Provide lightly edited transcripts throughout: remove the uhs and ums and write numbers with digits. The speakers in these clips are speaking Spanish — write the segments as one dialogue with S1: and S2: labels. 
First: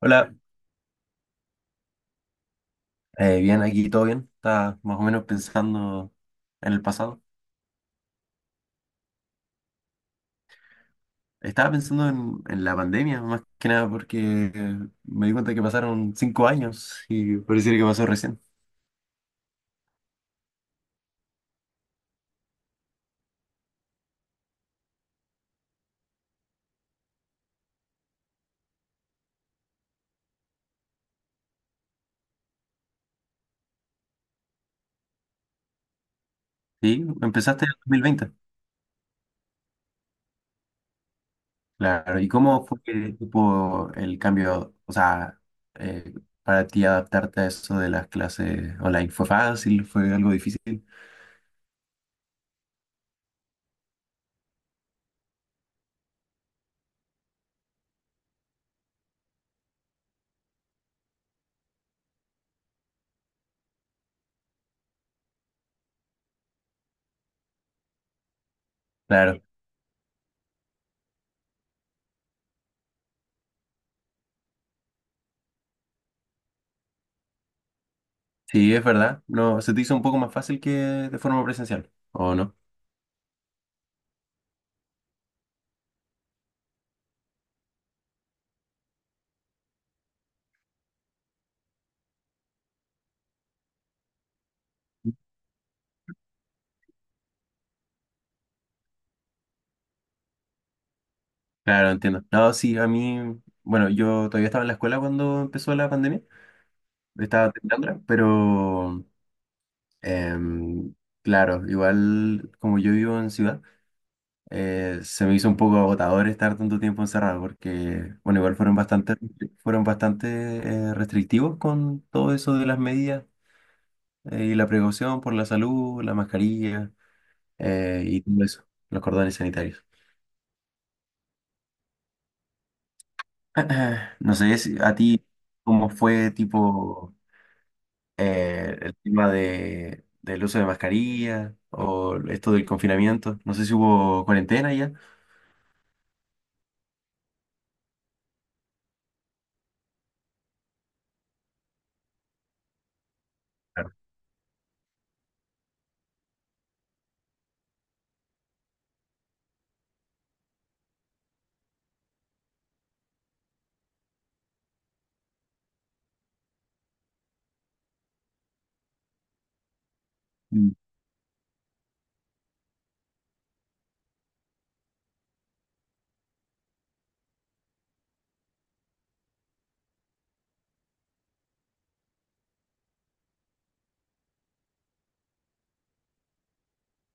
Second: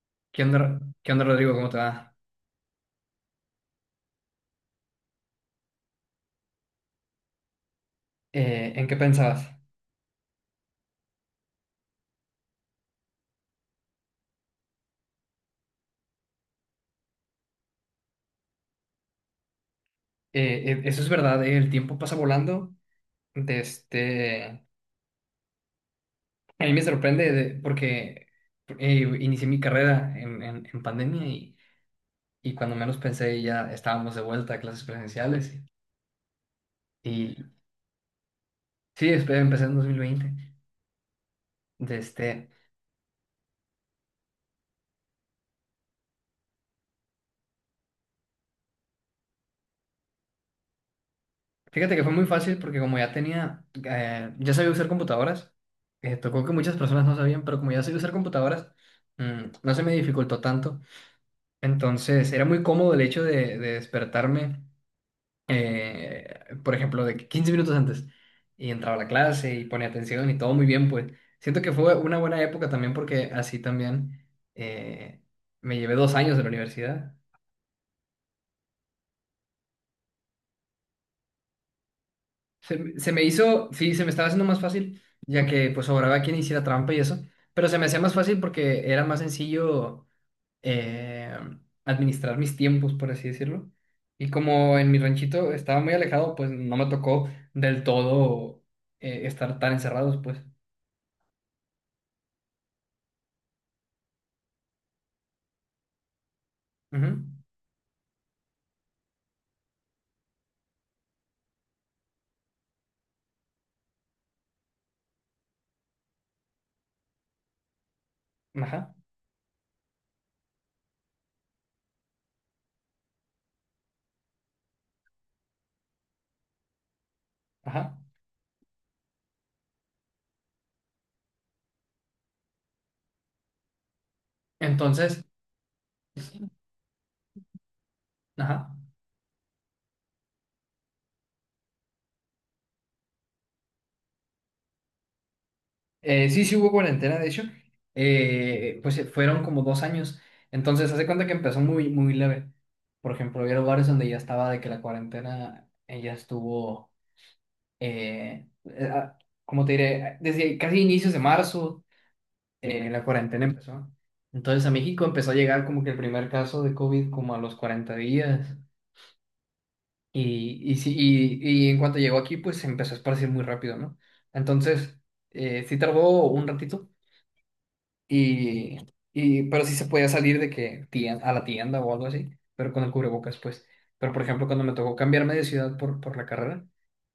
S1: Hola,
S2: Qué onda, Rodrigo? ¿Cómo te va?
S1: bien, aquí todo bien. Estaba más o menos pensando en el pasado.
S2: ¿en qué pensabas?
S1: Estaba pensando en la pandemia, más que nada porque me di cuenta que pasaron 5 años y pareciera que pasó recién.
S2: Eso es verdad, el tiempo pasa volando. De este... A mí me sorprende porque inicié mi carrera en pandemia y cuando menos pensé ya estábamos de vuelta a clases presenciales.
S1: Sí,
S2: Y
S1: empezaste en 2020.
S2: sí, empecé en 2020. De
S1: Claro, ¿y
S2: este...
S1: cómo fue que tipo, el cambio, o sea, eh, para ti adaptarte a eso de las clases online? ¿Fue fácil? ¿Fue algo difícil?
S2: Fíjate que fue muy fácil porque como ya tenía, ya sabía usar computadoras, tocó que muchas personas no sabían, pero como ya sabía usar computadoras, no se me dificultó tanto. Entonces, era muy cómodo el hecho de despertarme, eh, por ejemplo, de que 15 minutos antes, y entraba a la
S1: Claro,
S2: clase y ponía atención y todo muy bien, pues siento que fue una buena época también porque así también, eh, me llevé 2 años de la universidad.
S1: sí, es verdad. No, ¿se te hizo un poco más fácil que de forma presencial, o no?
S2: Se me hizo, sí, se me estaba haciendo más fácil, ya que pues sobraba quien hiciera trampa y eso, pero se me hacía más fácil porque era más sencillo eh, administrar mis tiempos, por así decirlo. Y como en mi ranchito estaba muy alejado, pues no me tocó del todo estar tan encerrados, pues.
S1: Claro, entiendo. No, sí, a mí, bueno, yo todavía estaba en la escuela cuando empezó la pandemia,
S2: Ujú.
S1: estaba terminándola, pero em, claro, igual como yo vivo en ciudad, se me hizo un poco agotador estar tanto tiempo encerrado, porque, bueno,
S2: Ajá,
S1: fueron bastante restrictivos con todo eso de las medidas y la precaución por la salud, la mascarilla
S2: ajá.
S1: eh, y todo eso, los cordones sanitarios. No sé si a ti,
S2: Entonces,
S1: ¿cómo fue tipo...
S2: ajá.
S1: eh, el tema del uso de mascarilla o esto del confinamiento. No sé si hubo cuarentena ya.
S2: Sí, sí hubo cuarentena, de hecho. Fueron como 2 años. Entonces, hace cuenta que empezó muy, muy leve. Por ejemplo, había lugares
S1: Claro.
S2: donde ya estaba de que la cuarentena ya estuvo, eh, eh, ah, ¿cómo te diré? Desde casi inicios de marzo la cuarentena empezó. Entonces a México empezó a llegar como que el primer caso de COVID como a los 40 días.
S1: Mm.
S2: Y en cuanto llegó aquí, pues se empezó a esparcir muy rápido, ¿no? Entonces, sí tardó un ratito, y, pero sí se podía salir de que a la tienda o algo así, pero con el cubrebocas, pues. Pero, por ejemplo, cuando me tocó cambiarme de ciudad por la carrera,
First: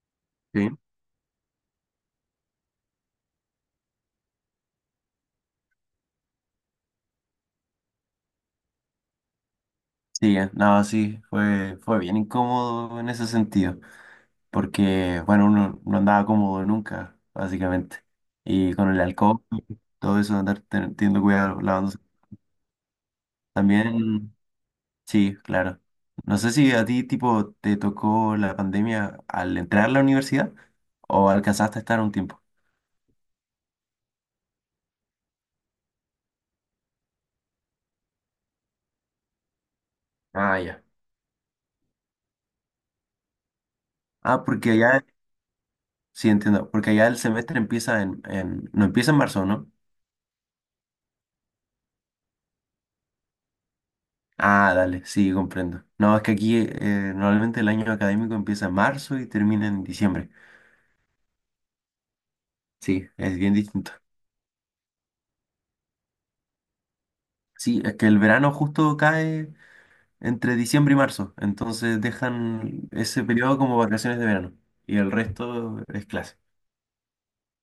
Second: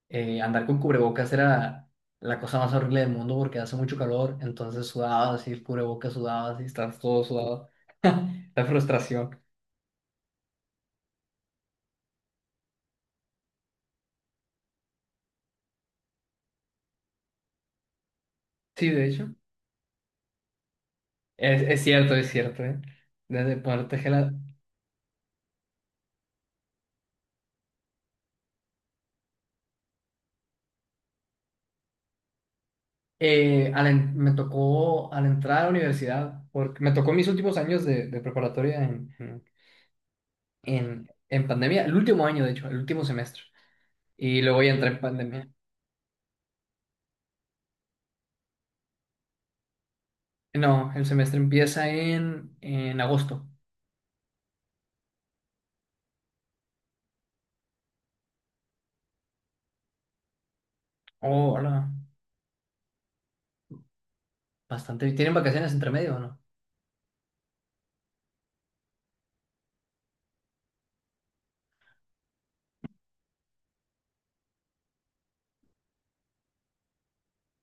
S2: andar
S1: Sí,
S2: con cubrebocas era la cosa más horrible del mundo porque hace mucho calor, entonces sudabas y el cubrebocas sudabas y estabas todo sudado. La frustración.
S1: sí, no, sí, fue, fue bien incómodo en ese sentido, porque, bueno, uno no andaba cómodo nunca, básicamente. Y
S2: Sí,
S1: con el
S2: de hecho.
S1: alcohol, todo eso, andar teniendo cuidado, lavándose.
S2: Es cierto, ¿eh? Desde parte que
S1: También, sí, claro. No sé si a ti, tipo, te tocó la pandemia al entrar a la universidad o alcanzaste a estar un tiempo.
S2: me tocó al entrar a la universidad, porque me tocó mis últimos años de preparatoria
S1: Ah, ya.
S2: en pandemia, el último año, de hecho, el último semestre. Y
S1: Ah,
S2: luego
S1: porque
S2: ya entré en
S1: allá,
S2: pandemia.
S1: sí entiendo, porque allá el semestre empieza no empieza en marzo, ¿no?
S2: No, el semestre empieza en agosto.
S1: Ah, dale, sí, comprendo. No, es que aquí normalmente el año académico empieza en marzo y termina en diciembre.
S2: Oh, hola.
S1: Sí, es bien distinto.
S2: Bastante. ¿Tienen vacaciones entre medio o no?
S1: Sí, es que el verano justo cae entre diciembre y marzo, entonces dejan ese periodo como vacaciones de verano y el resto es clase.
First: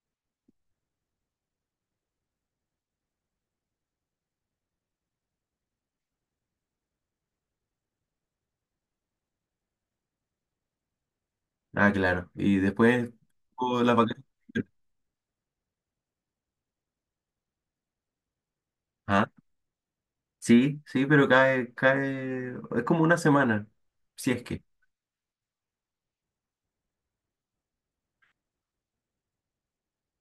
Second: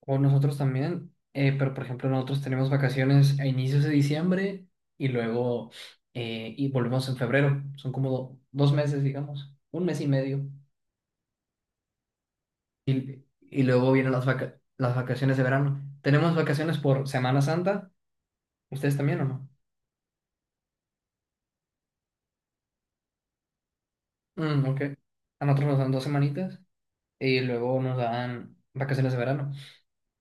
S2: O nosotros también, pero por ejemplo nosotros tenemos vacaciones a inicios de diciembre y luego y volvemos en febrero. Son como dos meses, digamos, un mes y medio.
S1: Ah, claro. Y después
S2: Y
S1: oh,
S2: luego
S1: las
S2: vienen las
S1: vacaciones.
S2: las vacaciones de verano. Tenemos vacaciones por Semana Santa. ¿Ustedes también o
S1: Ah,
S2: no?
S1: sí, sí, pero cae, es como una semana, si es que.
S2: Mm, ok. A nosotros nos dan dos semanitas y luego nos dan vacaciones de verano.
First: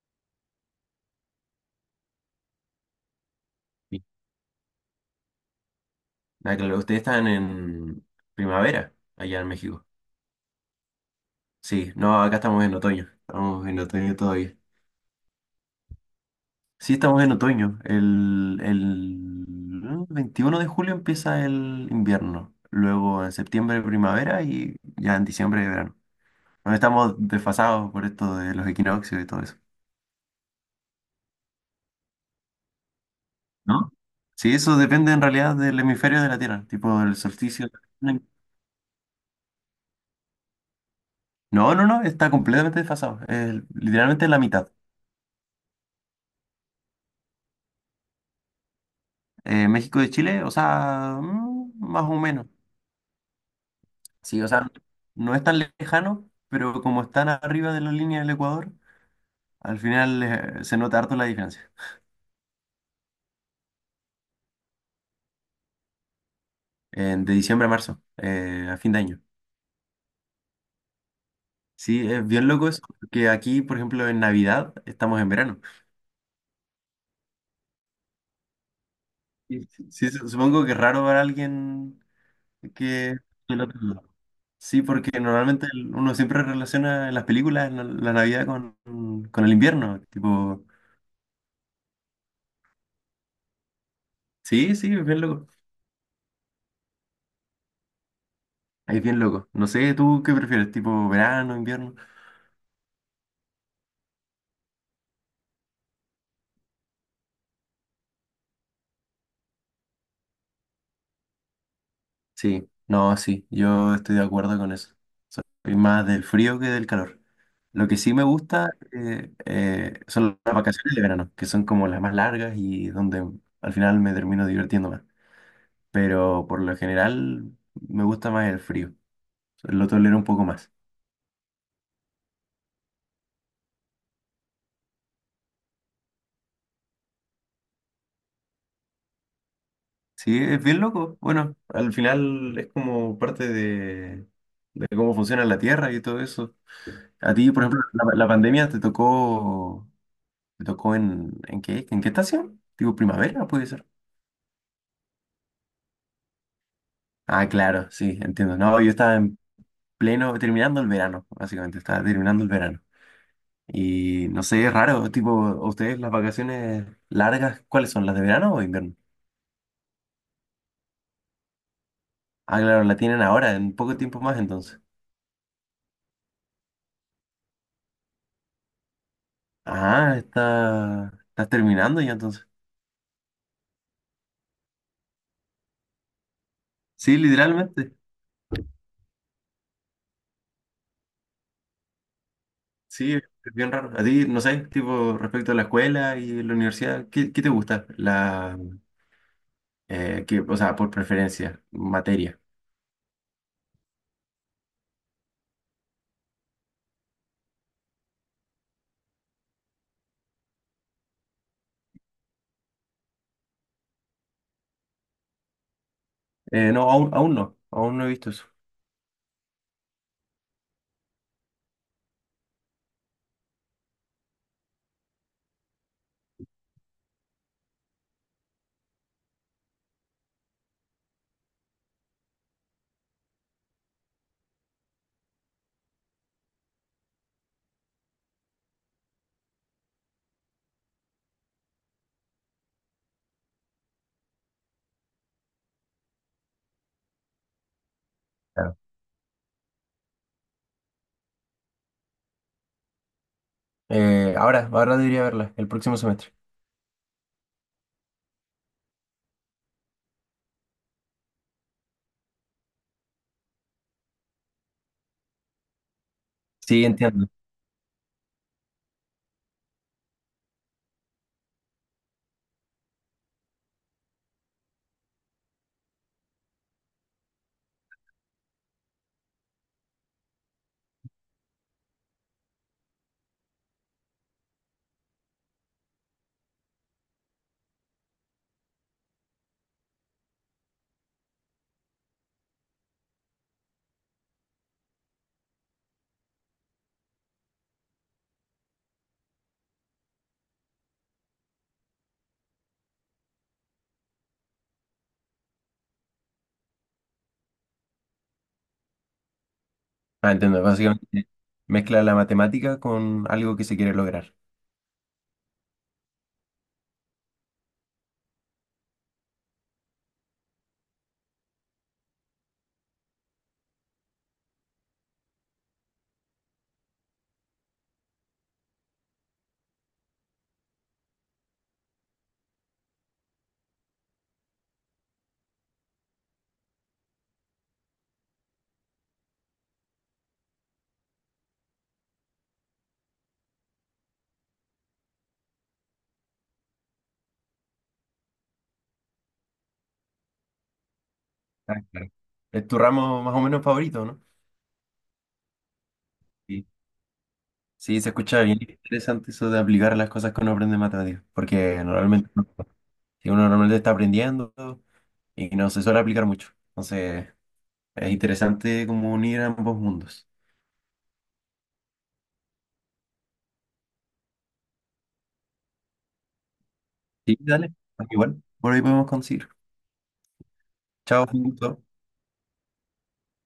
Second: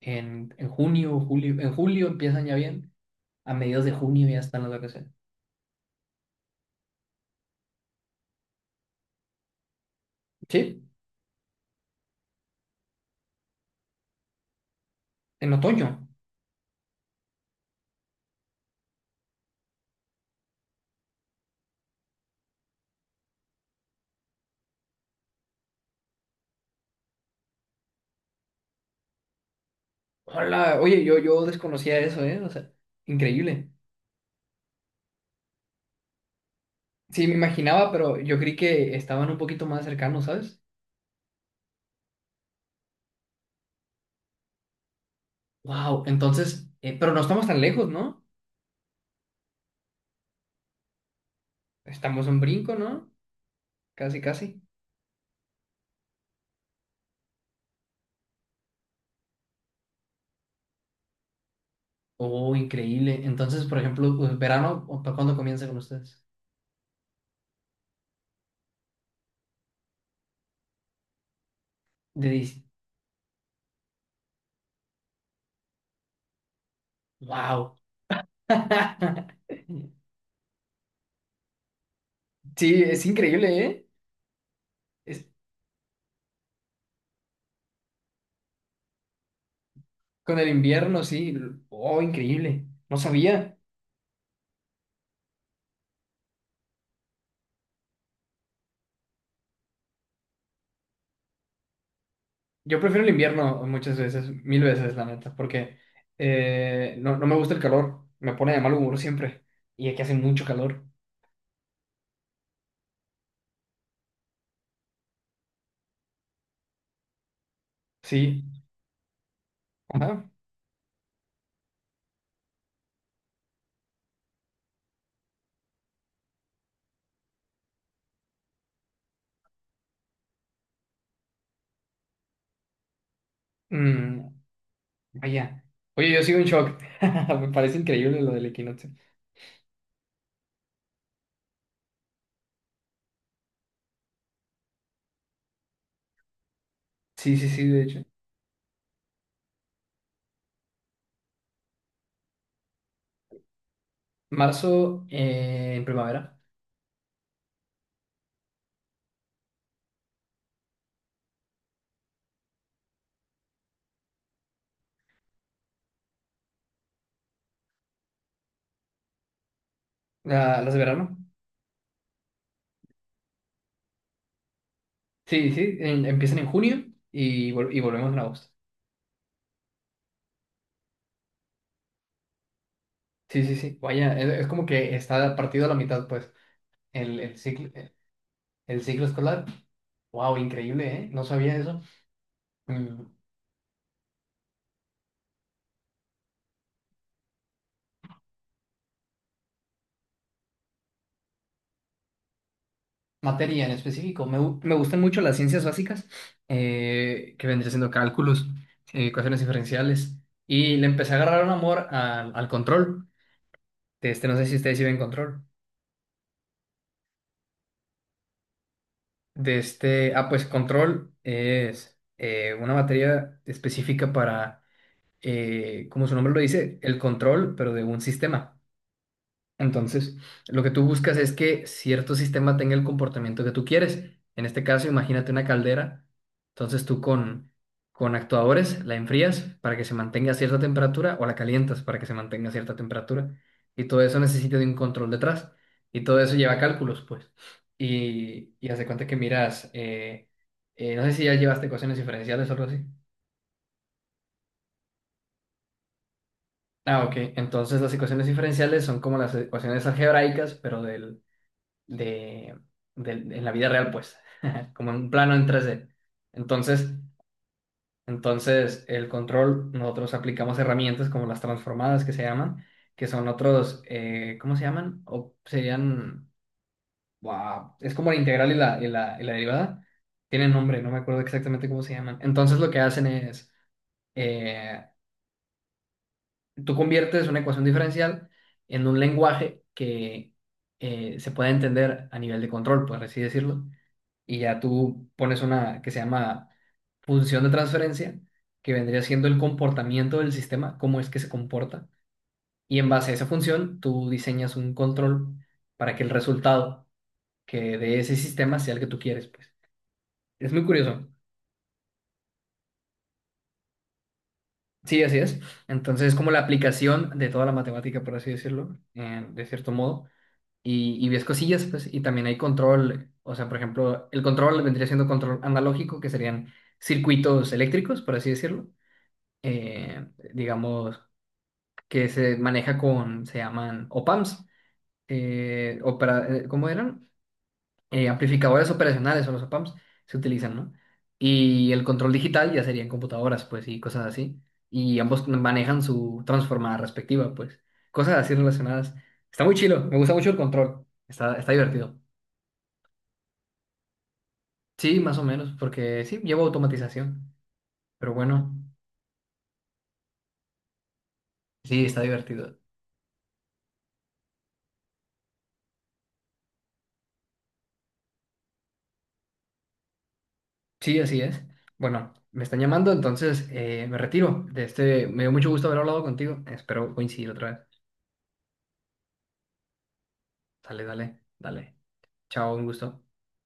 S2: En junio, julio, en julio empiezan ya bien. A mediados de junio ya están las vacaciones.
S1: Ah, claro, ustedes están en primavera allá en México.
S2: Sí,
S1: Sí, no, acá estamos en otoño. Estamos en otoño todavía.
S2: en otoño.
S1: Sí, estamos en otoño. El 21 de julio empieza el invierno. Luego en septiembre primavera y ya en diciembre verano. Bueno, estamos desfasados por esto de los equinoccios y todo eso.
S2: Hola, oye, yo desconocía eso, ¿eh? O sea, increíble.
S1: ¿No? Sí, eso depende en realidad del hemisferio de la Tierra, tipo del
S2: Sí, me
S1: solsticio.
S2: imaginaba, pero yo creí que estaban un poquito más cercanos, ¿sabes?
S1: No, no, no, está completamente desfasado. Es literalmente la mitad.
S2: Wow, entonces, pero no estamos tan lejos, ¿no?
S1: México de Chile, o sea, mm, más o
S2: Estamos en
S1: menos.
S2: brinco, ¿no? Casi,
S1: Sí, o
S2: casi.
S1: sea, no es tan lejano, pero como están arriba de la línea del Ecuador, al final se nota harto la diferencia.
S2: Oh, increíble. Entonces, por ejemplo, pues, verano, ¿o ¿para cuándo comienza con ustedes?
S1: De diciembre a marzo, a fin de año. Sí, es
S2: De
S1: bien
S2: dice,
S1: loco eso, que aquí, por ejemplo, en Navidad estamos en verano.
S2: wow.
S1: Y sí, supongo que es raro ver a alguien
S2: Sí, es
S1: que... del
S2: increíble,
S1: otro
S2: ¿eh?
S1: lado. Sí, porque
S2: Es-
S1: normalmente uno siempre relaciona en las películas la Navidad con el invierno.
S2: con el
S1: Tipo,
S2: invierno, sí. Oh, increíble. No sabía.
S1: sí, sí, es bien loco. Ahí es bien loco. No sé, ¿tú qué prefieres? ¿Tipo verano, invierno?
S2: Yo prefiero el invierno muchas veces, mil veces, la neta, porque no me gusta el calor, me pone de mal humor siempre. Y aquí hace mucho calor.
S1: Sí, no, sí, yo estoy de acuerdo con eso. Soy más del frío que del calor. Lo que sí me
S2: Sí.
S1: gusta
S2: Ajá.
S1: son las vacaciones de verano, que son como las más largas y donde al final me termino divirtiendo más. Pero por lo general me gusta más el frío. Lo tolero un poco más.
S2: Mm, vaya. Oye, yo sigo en shock. Me parece increíble lo del equinoccio.
S1: Sí, es bien loco. Bueno, al final es como parte de cómo funciona la Tierra y todo eso. A
S2: Sí, sí,
S1: ti, por
S2: sí,
S1: ejemplo,
S2: de
S1: la,
S2: hecho.
S1: la pandemia te tocó. ¿Te tocó en qué? ¿En qué estación? Digo, primavera, puede ser.
S2: Marzo en primavera,
S1: Ah, claro, sí, entiendo. No, yo estaba en pleno, terminando el verano, básicamente, estaba terminando el verano. Y no sé, es raro, tipo, ¿a ¿ustedes las vacaciones largas, cuáles son? ¿Las de verano o invierno?
S2: las de verano.
S1: Ah, claro, la tienen ahora, en poco tiempo más entonces.
S2: Sí, sí, empiezan en junio y, y volvemos en agosto.
S1: Ah, está, estás terminando ya entonces.
S2: Sí, sí, sí. Vaya, es como que está partido a la mitad, pues,
S1: Sí,
S2: el ciclo.
S1: literalmente.
S2: El ciclo escolar. Wow, increíble, ¿eh? No sabía eso. Mm,
S1: Sí, es bien raro. A ti, no sé, tipo, respecto a la escuela y la universidad, ¿qué, qué te gusta? La, que, o sea, por preferencia, materia.
S2: Materia en específico. Me gustan mucho las ciencias básicas, que vendría siendo cálculos, ecuaciones diferenciales. Y le empecé a agarrar un amor al control. De este, no sé si ustedes sí ven control.
S1: No, aún no he visto eso.
S2: De este, ah, pues control es una materia específica para, como su nombre lo dice, el control, pero de un sistema. Entonces, lo que tú buscas es que cierto sistema tenga el comportamiento que tú quieres. En este caso, imagínate una caldera. Entonces, con actuadores la enfrías para que se mantenga a cierta temperatura o la calientas para que se mantenga a cierta temperatura. Y todo eso necesita de un control detrás. Y todo eso lleva cálculos, pues. Y
S1: Claro.
S2: haz de cuenta que miras, no sé si ya llevaste ecuaciones diferenciales o algo así.
S1: Ahora debería verla, el próximo semestre.
S2: Ah, ok. Entonces, las ecuaciones diferenciales son como las ecuaciones algebraicas, pero de, en la vida real, pues, como en un plano en tres d.
S1: Sí,
S2: Entonces,
S1: entiendo.
S2: entonces el control, nosotros aplicamos herramientas como las transformadas que se llaman, que son otros, ¿cómo se llaman? O serían, wow, es como la integral y la derivada. Tienen nombre, no me acuerdo exactamente cómo se llaman. Entonces lo que hacen es, eh, tú conviertes una ecuación diferencial en un lenguaje que se pueda entender a nivel de control, por así decirlo. Y ya tú pones una que se llama función de transferencia, que vendría siendo el comportamiento del sistema, cómo es que se comporta. Y en base a esa función, tú diseñas un control para que el resultado que de ese sistema sea el que tú quieres, pues.
S1: Ah,
S2: Es
S1: entiendo.
S2: muy curioso.
S1: Básicamente mezcla la matemática con algo que se quiere lograr.
S2: Sí, así es. Entonces es como la aplicación de toda la matemática, por así decirlo, de cierto modo. Y ves cosillas, pues, y también hay control. O sea, por ejemplo, el control vendría siendo control analógico, que serían circuitos eléctricos, por así decirlo, eh, digamos, que se maneja con, se llaman opamps, ¿cómo eran? Amplificadores operacionales son los opamps, se utilizan, ¿no? Y el control digital ya serían computadoras, pues, y cosas así. Y ambos manejan su transformada respectiva, pues. Cosas así relacionadas. Está muy chilo, me gusta mucho el control. Está, está
S1: Ah,
S2: divertido.
S1: claro. Es tu ramo más o menos favorito, ¿no?
S2: Sí, más o menos, porque sí, llevo
S1: Sí.
S2: automatización.
S1: Sí, se
S2: Pero
S1: escucha
S2: bueno,
S1: bien interesante eso de aplicar las cosas que uno aprende en matemáticas, porque
S2: sí, está
S1: normalmente no-
S2: divertido.
S1: si uno normalmente está aprendiendo y no se suele aplicar mucho. Entonces, es interesante como unir ambos mundos.
S2: Sí, así es. Bueno, me están llamando, entonces me retiro. De este, me dio mucho gusto haber hablado contigo. Espero coincidir
S1: Sí,
S2: otra vez.
S1: dale. Igual, por ahí podemos conseguir.
S2: Dale, dale,
S1: Chao, un
S2: dale.
S1: gusto.
S2: Chao, un gusto.